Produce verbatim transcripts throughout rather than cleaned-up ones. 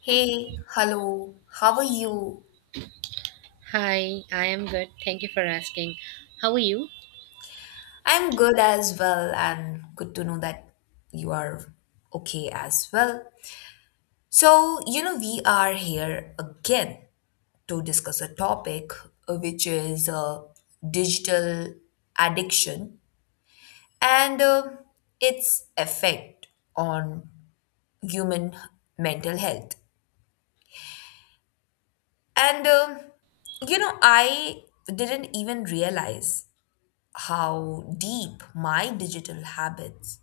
Hey, hello, how are you? Hi, I am good. Thank you for asking. How are you? I'm good as well, and good to know that you are okay as well. So, you know, we are here again to discuss a topic uh, which is uh, digital addiction and uh, its effect on human mental health. And, um you know, I didn't even realize how deep my digital habits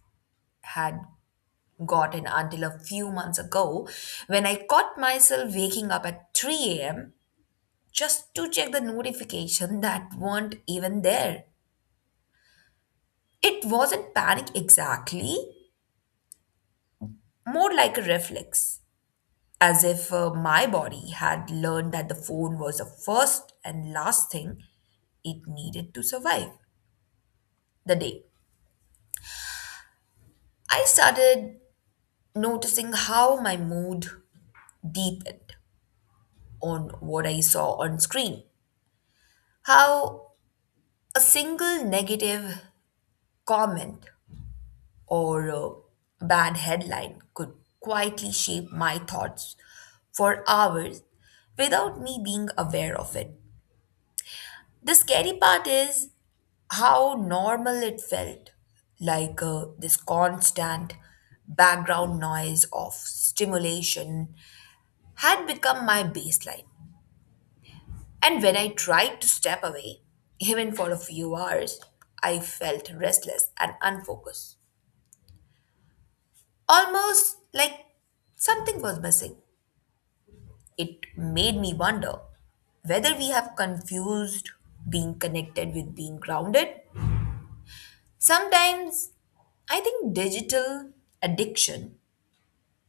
had gotten until a few months ago when I caught myself waking up at three a m just to check the notification that weren't even there. It wasn't panic exactly, more like a reflex, as if uh, my body had learned that the phone was the first and last thing it needed to survive the day. I started noticing how my mood deepened on what I saw on screen, how a single negative comment or a bad headline could quietly shape my thoughts for hours without me being aware of it. The scary part is how normal it felt, like uh, this constant background noise of stimulation had become my baseline. And when I tried to step away, even for a few hours, I felt restless and unfocused. Almost like something was missing. It made me wonder whether we have confused being connected with being grounded. Sometimes I think digital addiction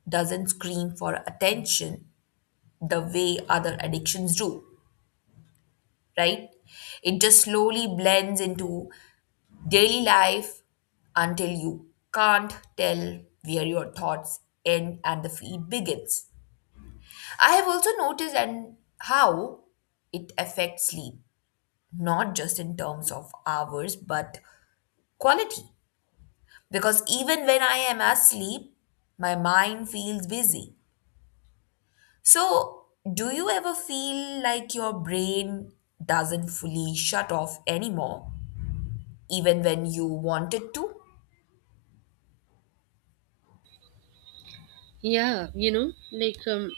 doesn't scream for attention the way other addictions do, right? It just slowly blends into daily life until you can't tell where your thoughts end and the feed begins. I have also noticed and how it affects sleep, not just in terms of hours, but quality. Because even when I am asleep, my mind feels busy. So, do you ever feel like your brain doesn't fully shut off anymore, even when you want it to? Yeah, you know, like um,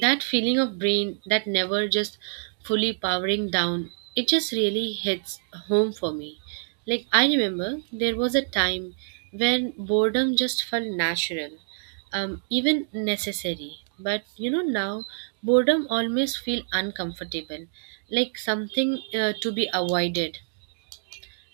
that feeling of brain that never just fully powering down, it just really hits home for me. Like, I remember there was a time when boredom just felt natural, um, even necessary. But you know, now boredom always feel uncomfortable, like something uh, to be avoided.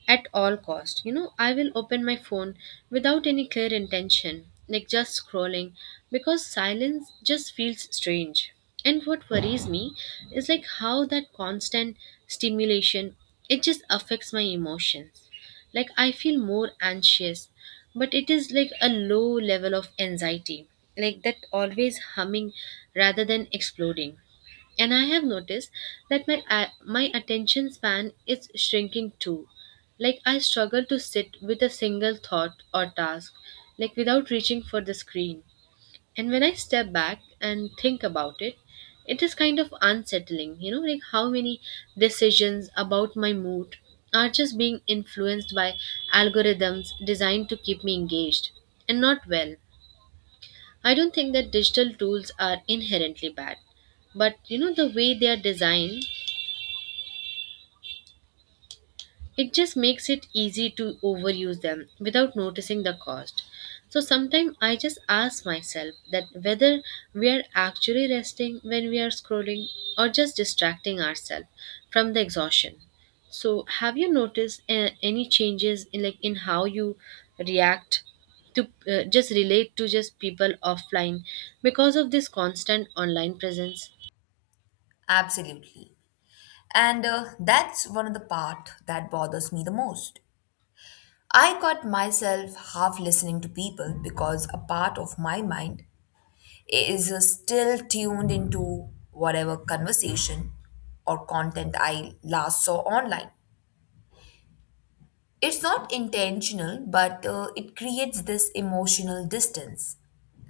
At all cost, you know, I will open my phone without any clear intention, like just scrolling, because silence just feels strange. And what worries me is like how that constant stimulation, it just affects my emotions. Like I feel more anxious, but it is like a low level of anxiety, like that always humming rather than exploding. And I have noticed that my a- my attention span is shrinking too, like I struggle to sit with a single thought or task, like without reaching for the screen. And when I step back and think about it, it is kind of unsettling, you know, like how many decisions about my mood are just being influenced by algorithms designed to keep me engaged and not well. I don't think that digital tools are inherently bad, but you know, the way they are designed, it just makes it easy to overuse them without noticing the cost. So sometimes I just ask myself that whether we are actually resting when we are scrolling or just distracting ourselves from the exhaustion. So have you noticed uh, any changes in like in how you react to uh, just relate to just people offline because of this constant online presence? Absolutely. And uh, that's one of the part that bothers me the most. I caught myself half listening to people because a part of my mind is uh, still tuned into whatever conversation or content I last saw online. It's not intentional, but uh, it creates this emotional distance.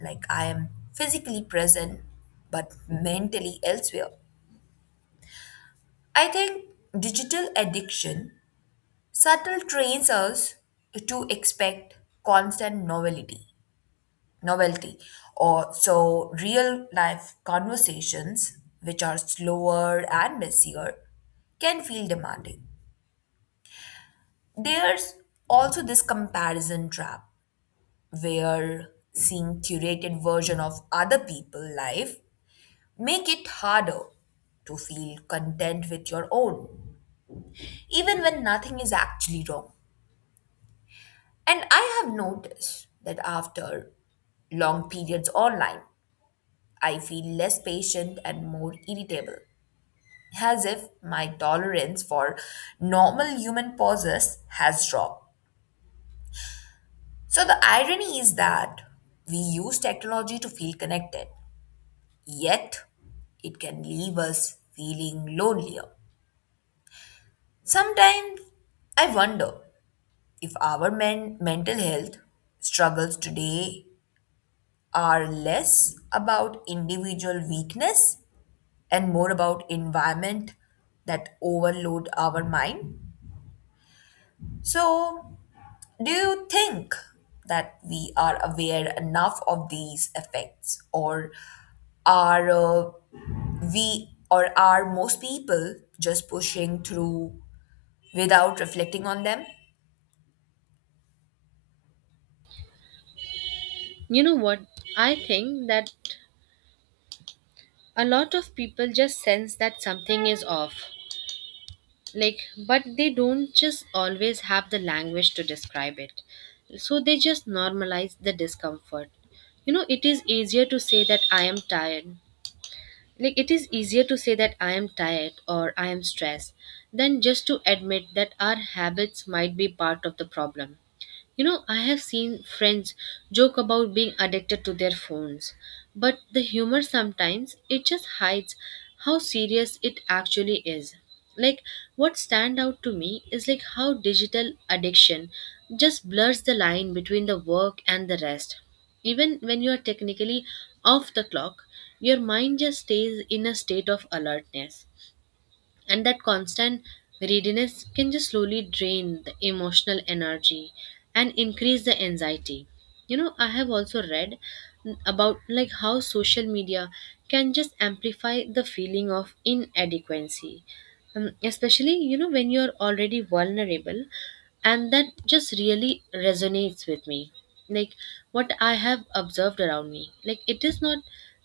Like I am physically present, but mentally elsewhere. I think digital addiction subtle trains us to expect constant novelty novelty or so real life conversations which are slower and messier can feel demanding. There's also this comparison trap where seeing curated version of other people's life make it harder to feel content with your own even when nothing is actually wrong. And I have noticed that after long periods online I feel less patient and more irritable, as if my tolerance for normal human pauses has dropped. So the irony is that we use technology to feel connected, yet it can leave us feeling lonelier. Sometimes I wonder if our men- mental health struggles today are less about individual weakness and more about environment that overload our mind. So, do you think that we are aware enough of these effects, or are uh, we or are most people just pushing through without reflecting on them? You know what? I think that a lot of people just sense that something is off, like, but they don't just always have the language to describe it. So they just normalize the discomfort. You know, it is easier to say that I am tired. Like, it is easier to say that I am tired or I am stressed than just to admit that our habits might be part of the problem. You know, I have seen friends joke about being addicted to their phones, but the humor sometimes it just hides how serious it actually is. Like what stand out to me is like how digital addiction just blurs the line between the work and the rest. Even when you are technically off the clock, your mind just stays in a state of alertness, and that constant readiness can just slowly drain the emotional energy and increase the anxiety. You know, I have also read about like how social media can just amplify the feeling of inadequacy, um, especially you know when you're already vulnerable, and that just really resonates with me. Like what I have observed around me, like it is not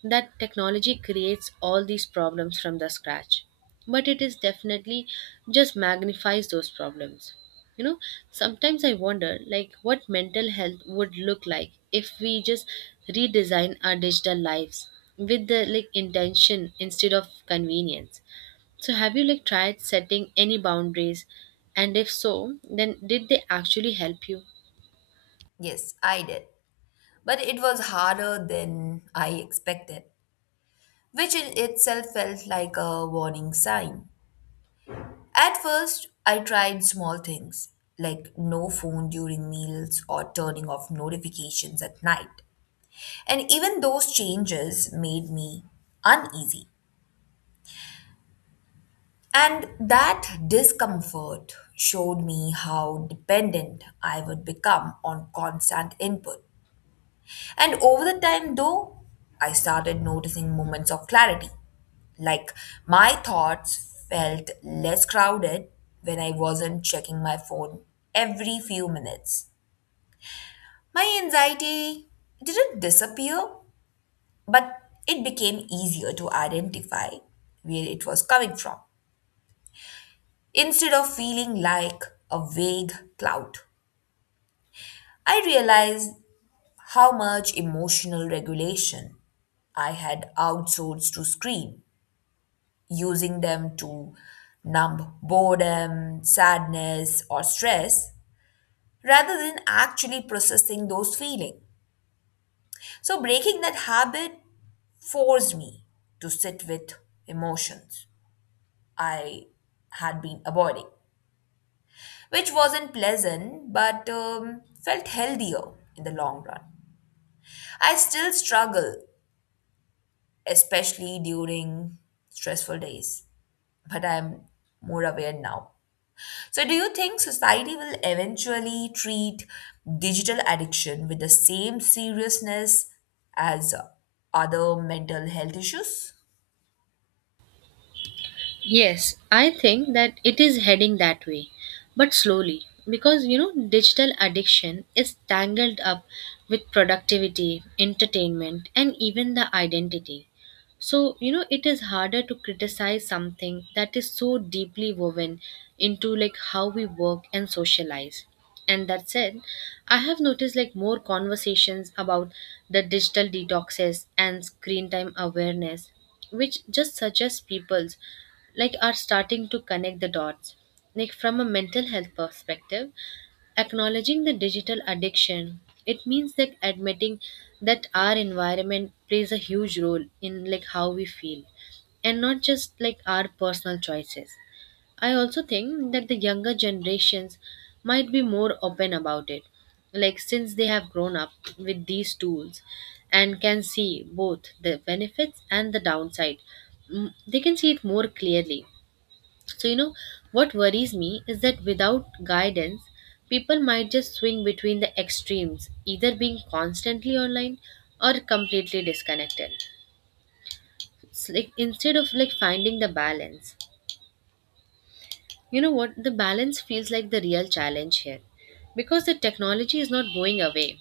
that technology creates all these problems from the scratch, but it is definitely just magnifies those problems. You know, sometimes I wonder like what mental health would look like if we just redesign our digital lives with the like intention instead of convenience. So have you like tried setting any boundaries? And if so, then did they actually help you? Yes, I did, but it was harder than I expected, which in itself felt like a warning sign. At first, I tried small things like no phone during meals or turning off notifications at night. And even those changes made me uneasy. And that discomfort showed me how dependent I would become on constant input. And over the time, though, I started noticing moments of clarity. Like my thoughts felt less crowded when I wasn't checking my phone every few minutes. My anxiety didn't disappear, but it became easier to identify where it was coming from instead of feeling like a vague cloud. I realized how much emotional regulation I had outsourced to screen, using them to numb boredom, sadness, or stress rather than actually processing those feelings. So, breaking that habit forced me to sit with emotions I had been avoiding, which wasn't pleasant but um, felt healthier in the long run. I still struggle, especially during stressful days, but I'm more aware now. So, do you think society will eventually treat digital addiction with the same seriousness as uh, other mental health issues? Yes, I think that it is heading that way, but slowly, because you know digital addiction is tangled up with productivity, entertainment, and even the identity. So, you know, it is harder to criticize something that is so deeply woven into like how we work and socialize. And that said, I have noticed like more conversations about the digital detoxes and screen time awareness, which just suggests people's like are starting to connect the dots. Like from a mental health perspective, acknowledging the digital addiction, it means like admitting that our environment plays a huge role in like how we feel and not just like our personal choices. I also think that the younger generations might be more open about it, like since they have grown up with these tools and can see both the benefits and the downside. Mm, they can see it more clearly. So, you know, what worries me is that without guidance, people might just swing between the extremes, either being constantly online or completely disconnected. It's like instead of like finding the balance, you know what? The balance feels like the real challenge here because the technology is not going away.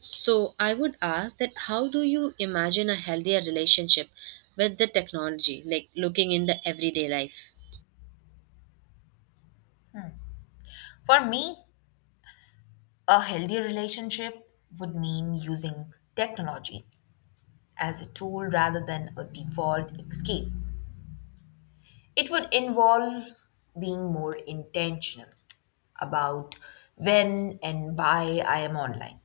So, I would ask that how do you imagine a healthier relationship with the technology, like looking in the everyday life? For me, a healthy relationship would mean using technology as a tool rather than a default escape. It would involve being more intentional about when and why I am online.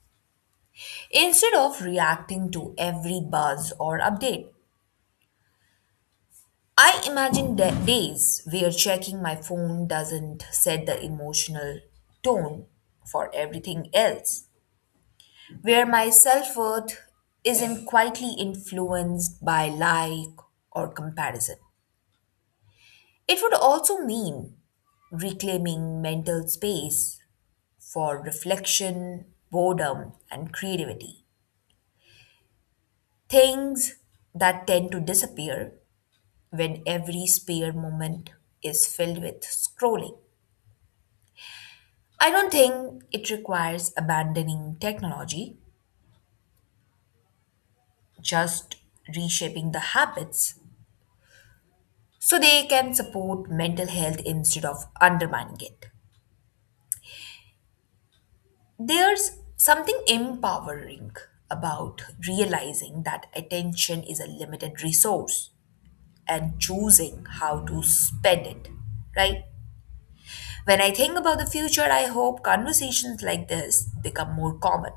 Instead of reacting to every buzz or update, I imagine da- days where checking my phone doesn't set the emotional tone for everything else, where my self worth isn't quietly influenced by like or comparison. It would also mean reclaiming mental space for reflection, boredom, and creativity. Things that tend to disappear when every spare moment is filled with scrolling. I don't think it requires abandoning technology, just reshaping the habits so they can support mental health instead of undermining it. There's something empowering about realizing that attention is a limited resource and choosing how to spend it, right? When I think about the future, I hope conversations like this become more common.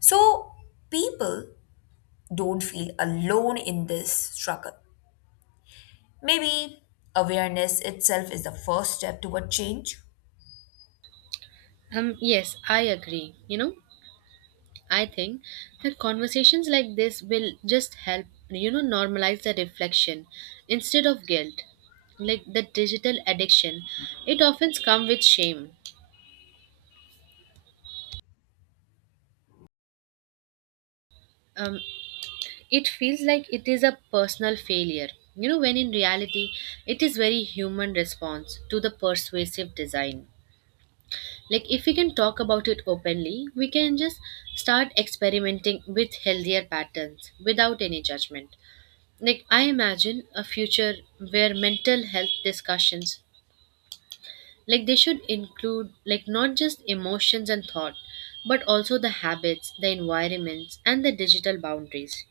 So people don't feel alone in this struggle. Maybe awareness itself is the first step toward change. Um, yes, I agree. You know, I think that conversations like this will just help, you know, normalize the reflection instead of guilt. Like the digital addiction, it often comes with shame. Um, it feels like it is a personal failure, you know, when in reality, it is very human response to the persuasive design. Like if we can talk about it openly, we can just start experimenting with healthier patterns without any judgment. Like I imagine a future where mental health discussions, like they should include like not just emotions and thought, but also the habits, the environments, and the digital boundaries.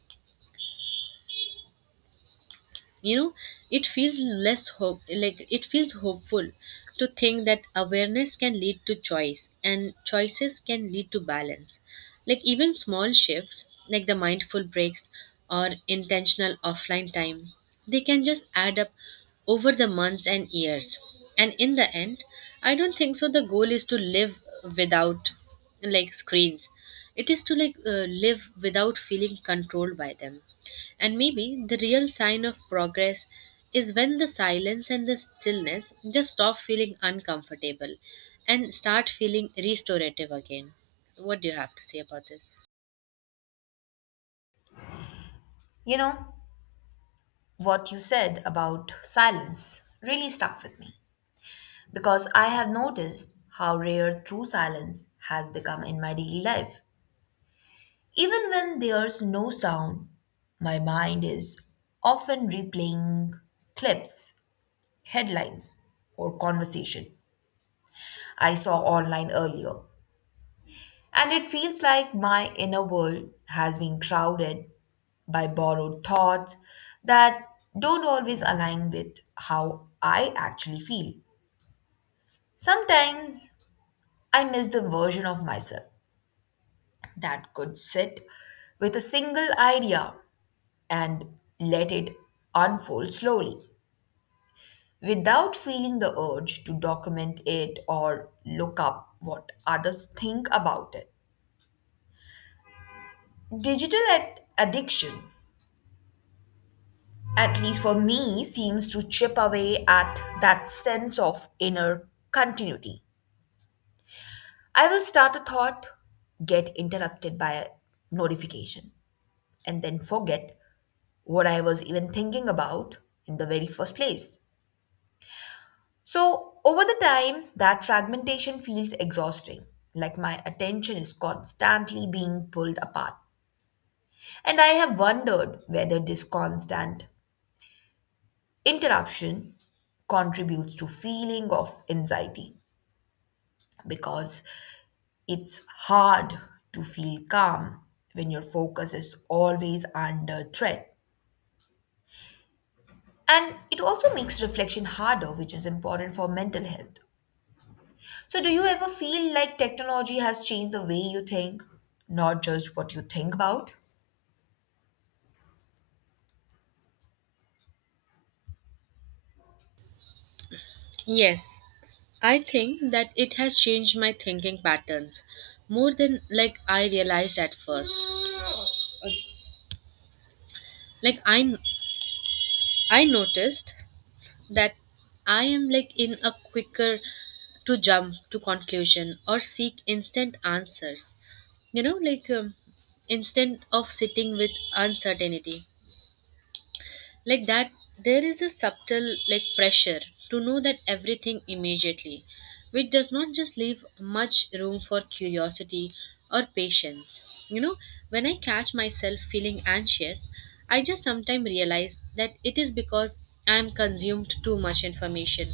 You know, it feels less hope, like it feels hopeful to think that awareness can lead to choice and choices can lead to balance. Like even small shifts like the mindful breaks or intentional offline time, they can just add up over the months and years. And in the end, I don't think so the goal is to live without like screens. It is to like uh, live without feeling controlled by them. And maybe the real sign of progress is when the silence and the stillness just stop feeling uncomfortable and start feeling restorative again. What do you have to say about this? You know, what you said about silence really stuck with me because I have noticed how rare true silence has become in my daily life. Even when there's no sound, my mind is often replaying clips, headlines, or conversation I saw online earlier. And it feels like my inner world has been crowded by borrowed thoughts that don't always align with how I actually feel. Sometimes I miss the version of myself that could sit with a single idea and let it unfold slowly without feeling the urge to document it or look up what others think about it. Digital ad- addiction, at least for me, seems to chip away at that sense of inner continuity. I will start a thought, get interrupted by a notification, and then forget what I was even thinking about in the very first place. So, over the time, that fragmentation feels exhausting, like my attention is constantly being pulled apart. And I have wondered whether this constant interruption contributes to feeling of anxiety because it's hard to feel calm when your focus is always under threat. And it also makes reflection harder, which is important for mental health. So, do you ever feel like technology has changed the way you think, not just what you think about? Yes, I think that it has changed my thinking patterns more than like I realized at first. Like I I noticed that I am like in a quicker to jump to conclusion or seek instant answers. You know, like um, instant of sitting with uncertainty. Like that, there is a subtle like pressure to know that everything immediately, which does not just leave much room for curiosity or patience. You know, when I catch myself feeling anxious, I just sometimes realize that it is because I am consumed too much information,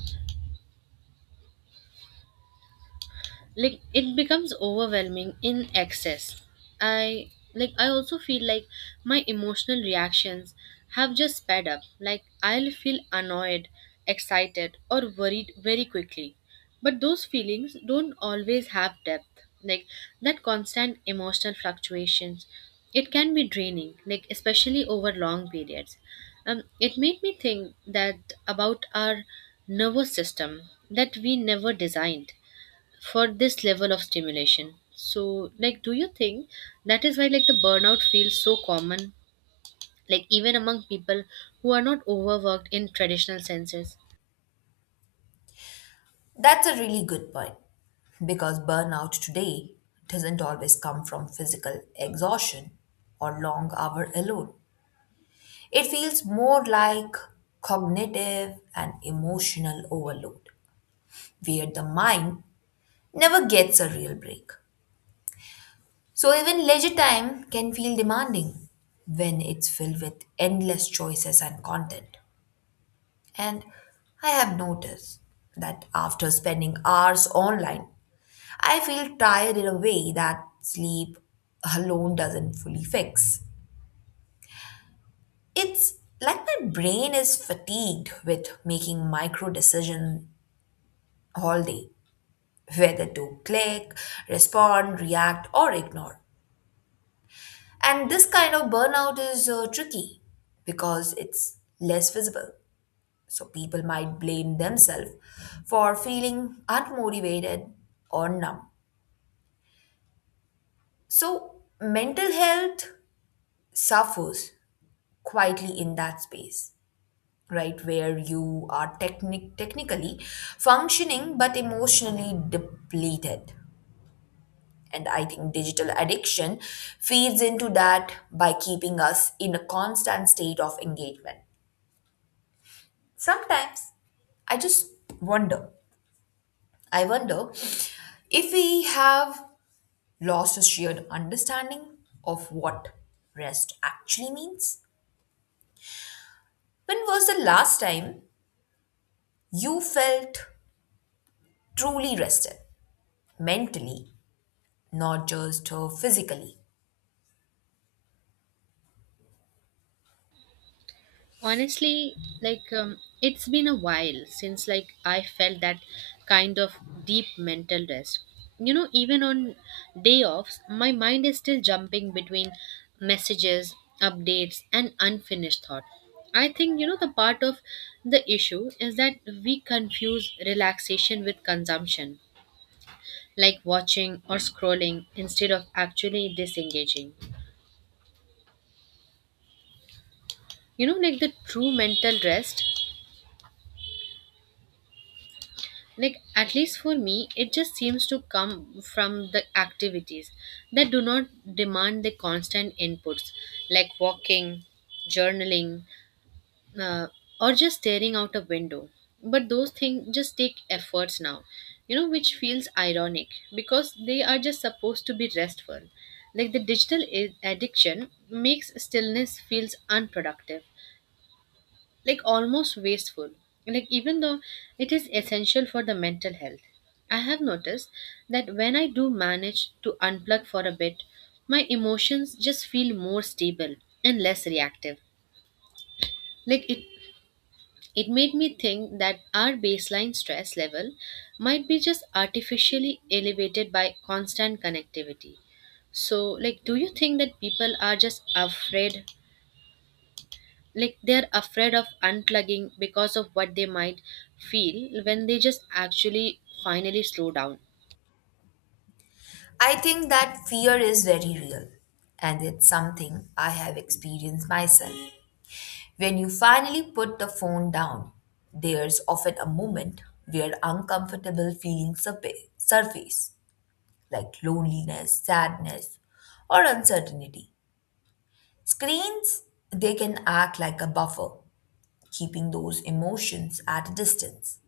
like it becomes overwhelming in excess. I like i also feel like my emotional reactions have just sped up, like I'll feel annoyed, excited, or worried very quickly, but those feelings don't always have depth. Like that constant emotional fluctuations, it can be draining, like especially over long periods. Um, it made me think that about our nervous system that we never designed for this level of stimulation. So like do you think that is why like the burnout feels so common, like even among people who are not overworked in traditional senses? That's a really good point because burnout today doesn't always come from physical exhaustion or long hour alone. It feels more like cognitive and emotional overload, where the mind never gets a real break. So, even leisure time can feel demanding when it's filled with endless choices and content. And I have noticed that after spending hours online, I feel tired in a way that sleep alone doesn't fully fix. It's like my brain is fatigued with making micro decisions all day, whether to click, respond, react, or ignore. And this kind of burnout is uh, tricky because it's less visible. So people might blame themselves for feeling unmotivated or numb. So mental health suffers quietly in that space, right? Where you are technic- technically functioning but emotionally depleted. And I think digital addiction feeds into that by keeping us in a constant state of engagement. Sometimes I just wonder, I wonder if we have lost his sheer understanding of what rest actually means? When was the last time you felt truly rested mentally, not just uh, physically? Honestly, like um, it's been a while since like I felt that kind of deep mental rest. You know, even on day offs, my mind is still jumping between messages, updates, and unfinished thought. I think, you know, the part of the issue is that we confuse relaxation with consumption, like watching or scrolling instead of actually disengaging. You know, like the true mental rest, like at least for me, it just seems to come from the activities that do not demand the constant inputs, like walking, journaling, uh, or just staring out a window. But those things just take efforts now, you know, which feels ironic because they are just supposed to be restful. Like the digital i- addiction makes stillness feels unproductive, like almost wasteful, like even though it is essential for the mental health. I have noticed that when I do manage to unplug for a bit, my emotions just feel more stable and less reactive. Like it it made me think that our baseline stress level might be just artificially elevated by constant connectivity. So like do you think that people are just afraid, like they're afraid of unplugging because of what they might feel when they just actually finally slow down? I think that fear is very real, and it's something I have experienced myself. When you finally put the phone down, there's often a moment where uncomfortable feelings surpa- surface, like loneliness, sadness, or uncertainty. Screens, they can act like a buffer, keeping those emotions at a distance,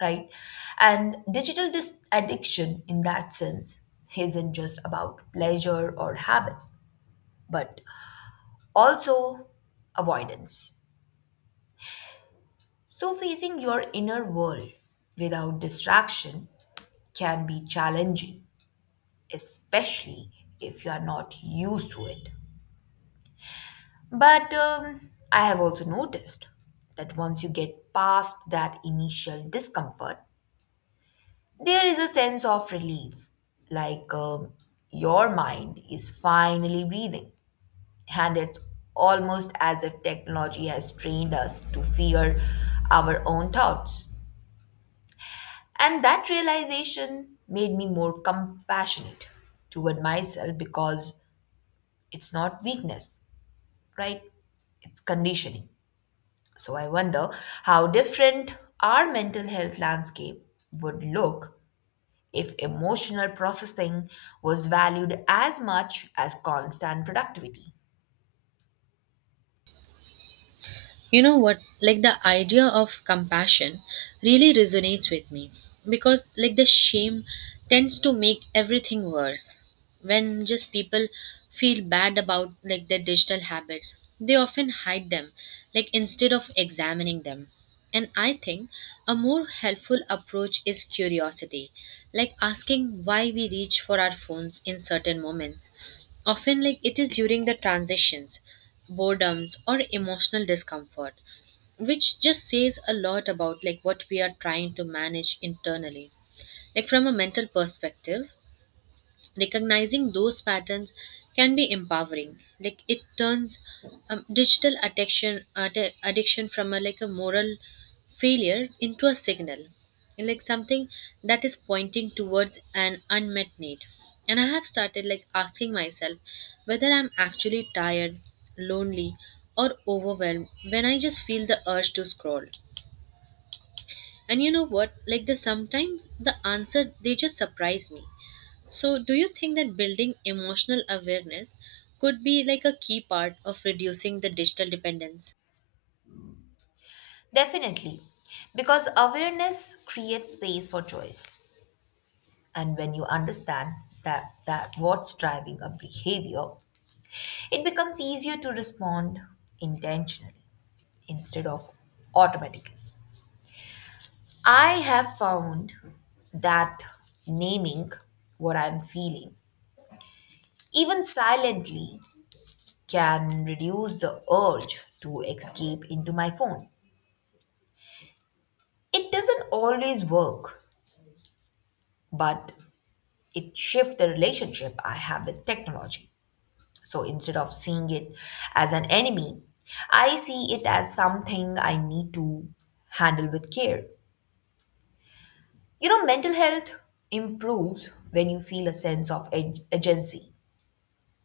right? And digital dis- addiction, in that sense, isn't just about pleasure or habit, but also avoidance. So, facing your inner world without distraction can be challenging, especially if you are not used to it. But um, I have also noticed that once you get past that initial discomfort, there is a sense of relief. Like um, your mind is finally breathing. And it's almost as if technology has trained us to fear our own thoughts. And that realization made me more compassionate toward myself because it's not weakness, right? It's conditioning. So I wonder how different our mental health landscape would look if emotional processing was valued as much as constant productivity. You know what? Like the idea of compassion really resonates with me because, like, the shame tends to make everything worse. When just people feel bad about like their digital habits, they often hide them, like, instead of examining them. And I think a more helpful approach is curiosity, like asking why we reach for our phones in certain moments, often like it is during the transitions, boredoms, or emotional discomfort, which just says a lot about like what we are trying to manage internally. Like from a mental perspective, recognizing those patterns can be empowering, like it turns um, digital addiction addi- addiction from a like a moral failure into a signal, and, like something that is pointing towards an unmet need. And I have started like asking myself whether I'm actually tired, lonely, or overwhelmed when I just feel the urge to scroll. And you know what? Like the sometimes the answer they just surprise me. So do you think that building emotional awareness could be like a key part of reducing the digital dependence? Definitely, because awareness creates space for choice. And when you understand that, that what's driving a behavior, it becomes easier to respond intentionally instead of automatically. I have found that naming what I'm feeling, even silently, can reduce the urge to escape into my phone. It doesn't always work, but it shifts the relationship I have with technology. So instead of seeing it as an enemy, I see it as something I need to handle with care. You know, mental health improves when you feel a sense of ag- agency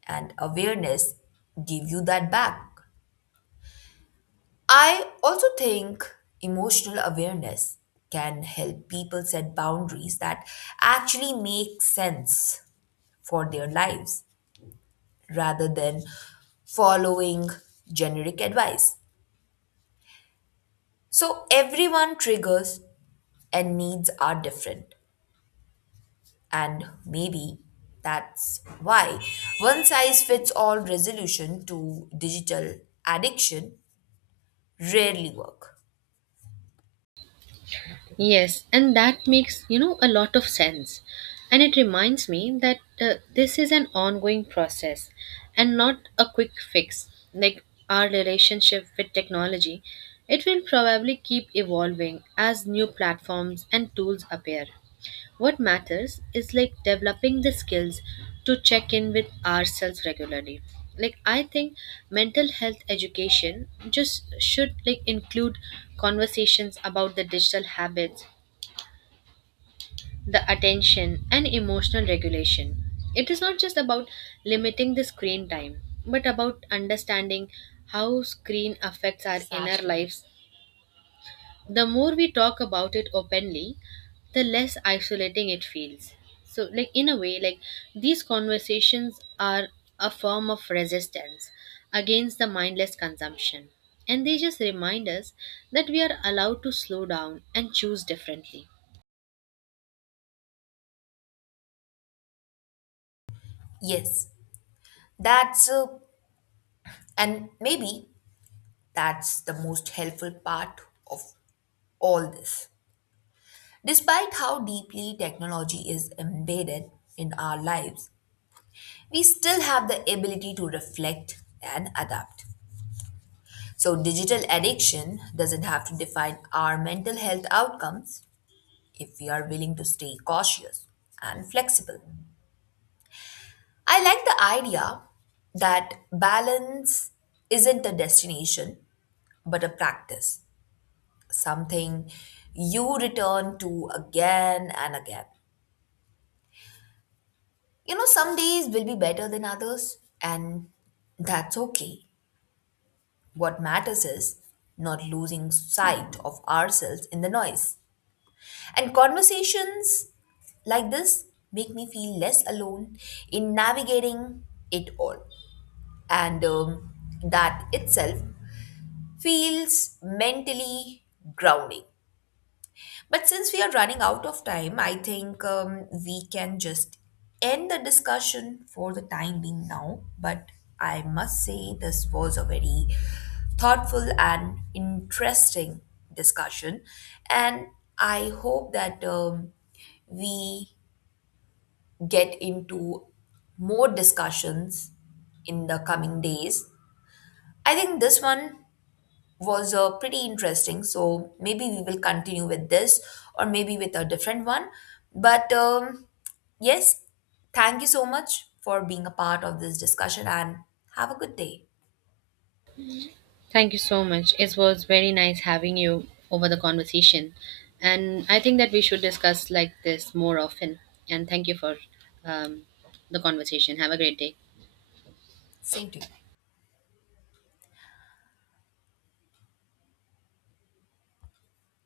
and awareness give you that back. I also think emotional awareness can help people set boundaries that actually make sense for their lives rather than following generic advice. So, everyone triggers and needs are different, and maybe that's why one size fits all resolution to digital addiction rarely work. Yes, and that makes, you know, a lot of sense. And it reminds me that uh, this is an ongoing process and not a quick fix. Like our relationship with technology, it will probably keep evolving as new platforms and tools appear. What matters is like developing the skills to check in with ourselves regularly. Like I think mental health education just should like include conversations about the digital habits, the attention and emotional regulation. It is not just about limiting the screen time, but about understanding how screen affects our inner lives. The more we talk about it openly, the less isolating it feels. So like in a way, like these conversations are a form of resistance against the mindless consumption, and they just remind us that we are allowed to slow down and choose differently. Yes, that's uh, and maybe that's the most helpful part of all this. Despite how deeply technology is embedded in our lives, we still have the ability to reflect and adapt. So, digital addiction doesn't have to define our mental health outcomes if we are willing to stay cautious and flexible. I like the idea that balance isn't a destination but a practice, something you return to again and again. You know, some days will be better than others, and that's okay. What matters is not losing sight of ourselves in the noise. And conversations like this make me feel less alone in navigating it all. And um, that itself feels mentally grounding. But since we are running out of time, I think um, we can just end the discussion for the time being now. But I must say, this was a very thoughtful and interesting discussion. And I hope that um, we get into more discussions in the coming days. I think this one was uh, pretty interesting. So maybe we will continue with this or maybe with a different one. But um, yes, thank you so much for being a part of this discussion and have a good day. Thank you so much. It was very nice having you over the conversation, and I think that we should discuss like this more often. And thank you for um, the conversation. Have a great day. Same to you.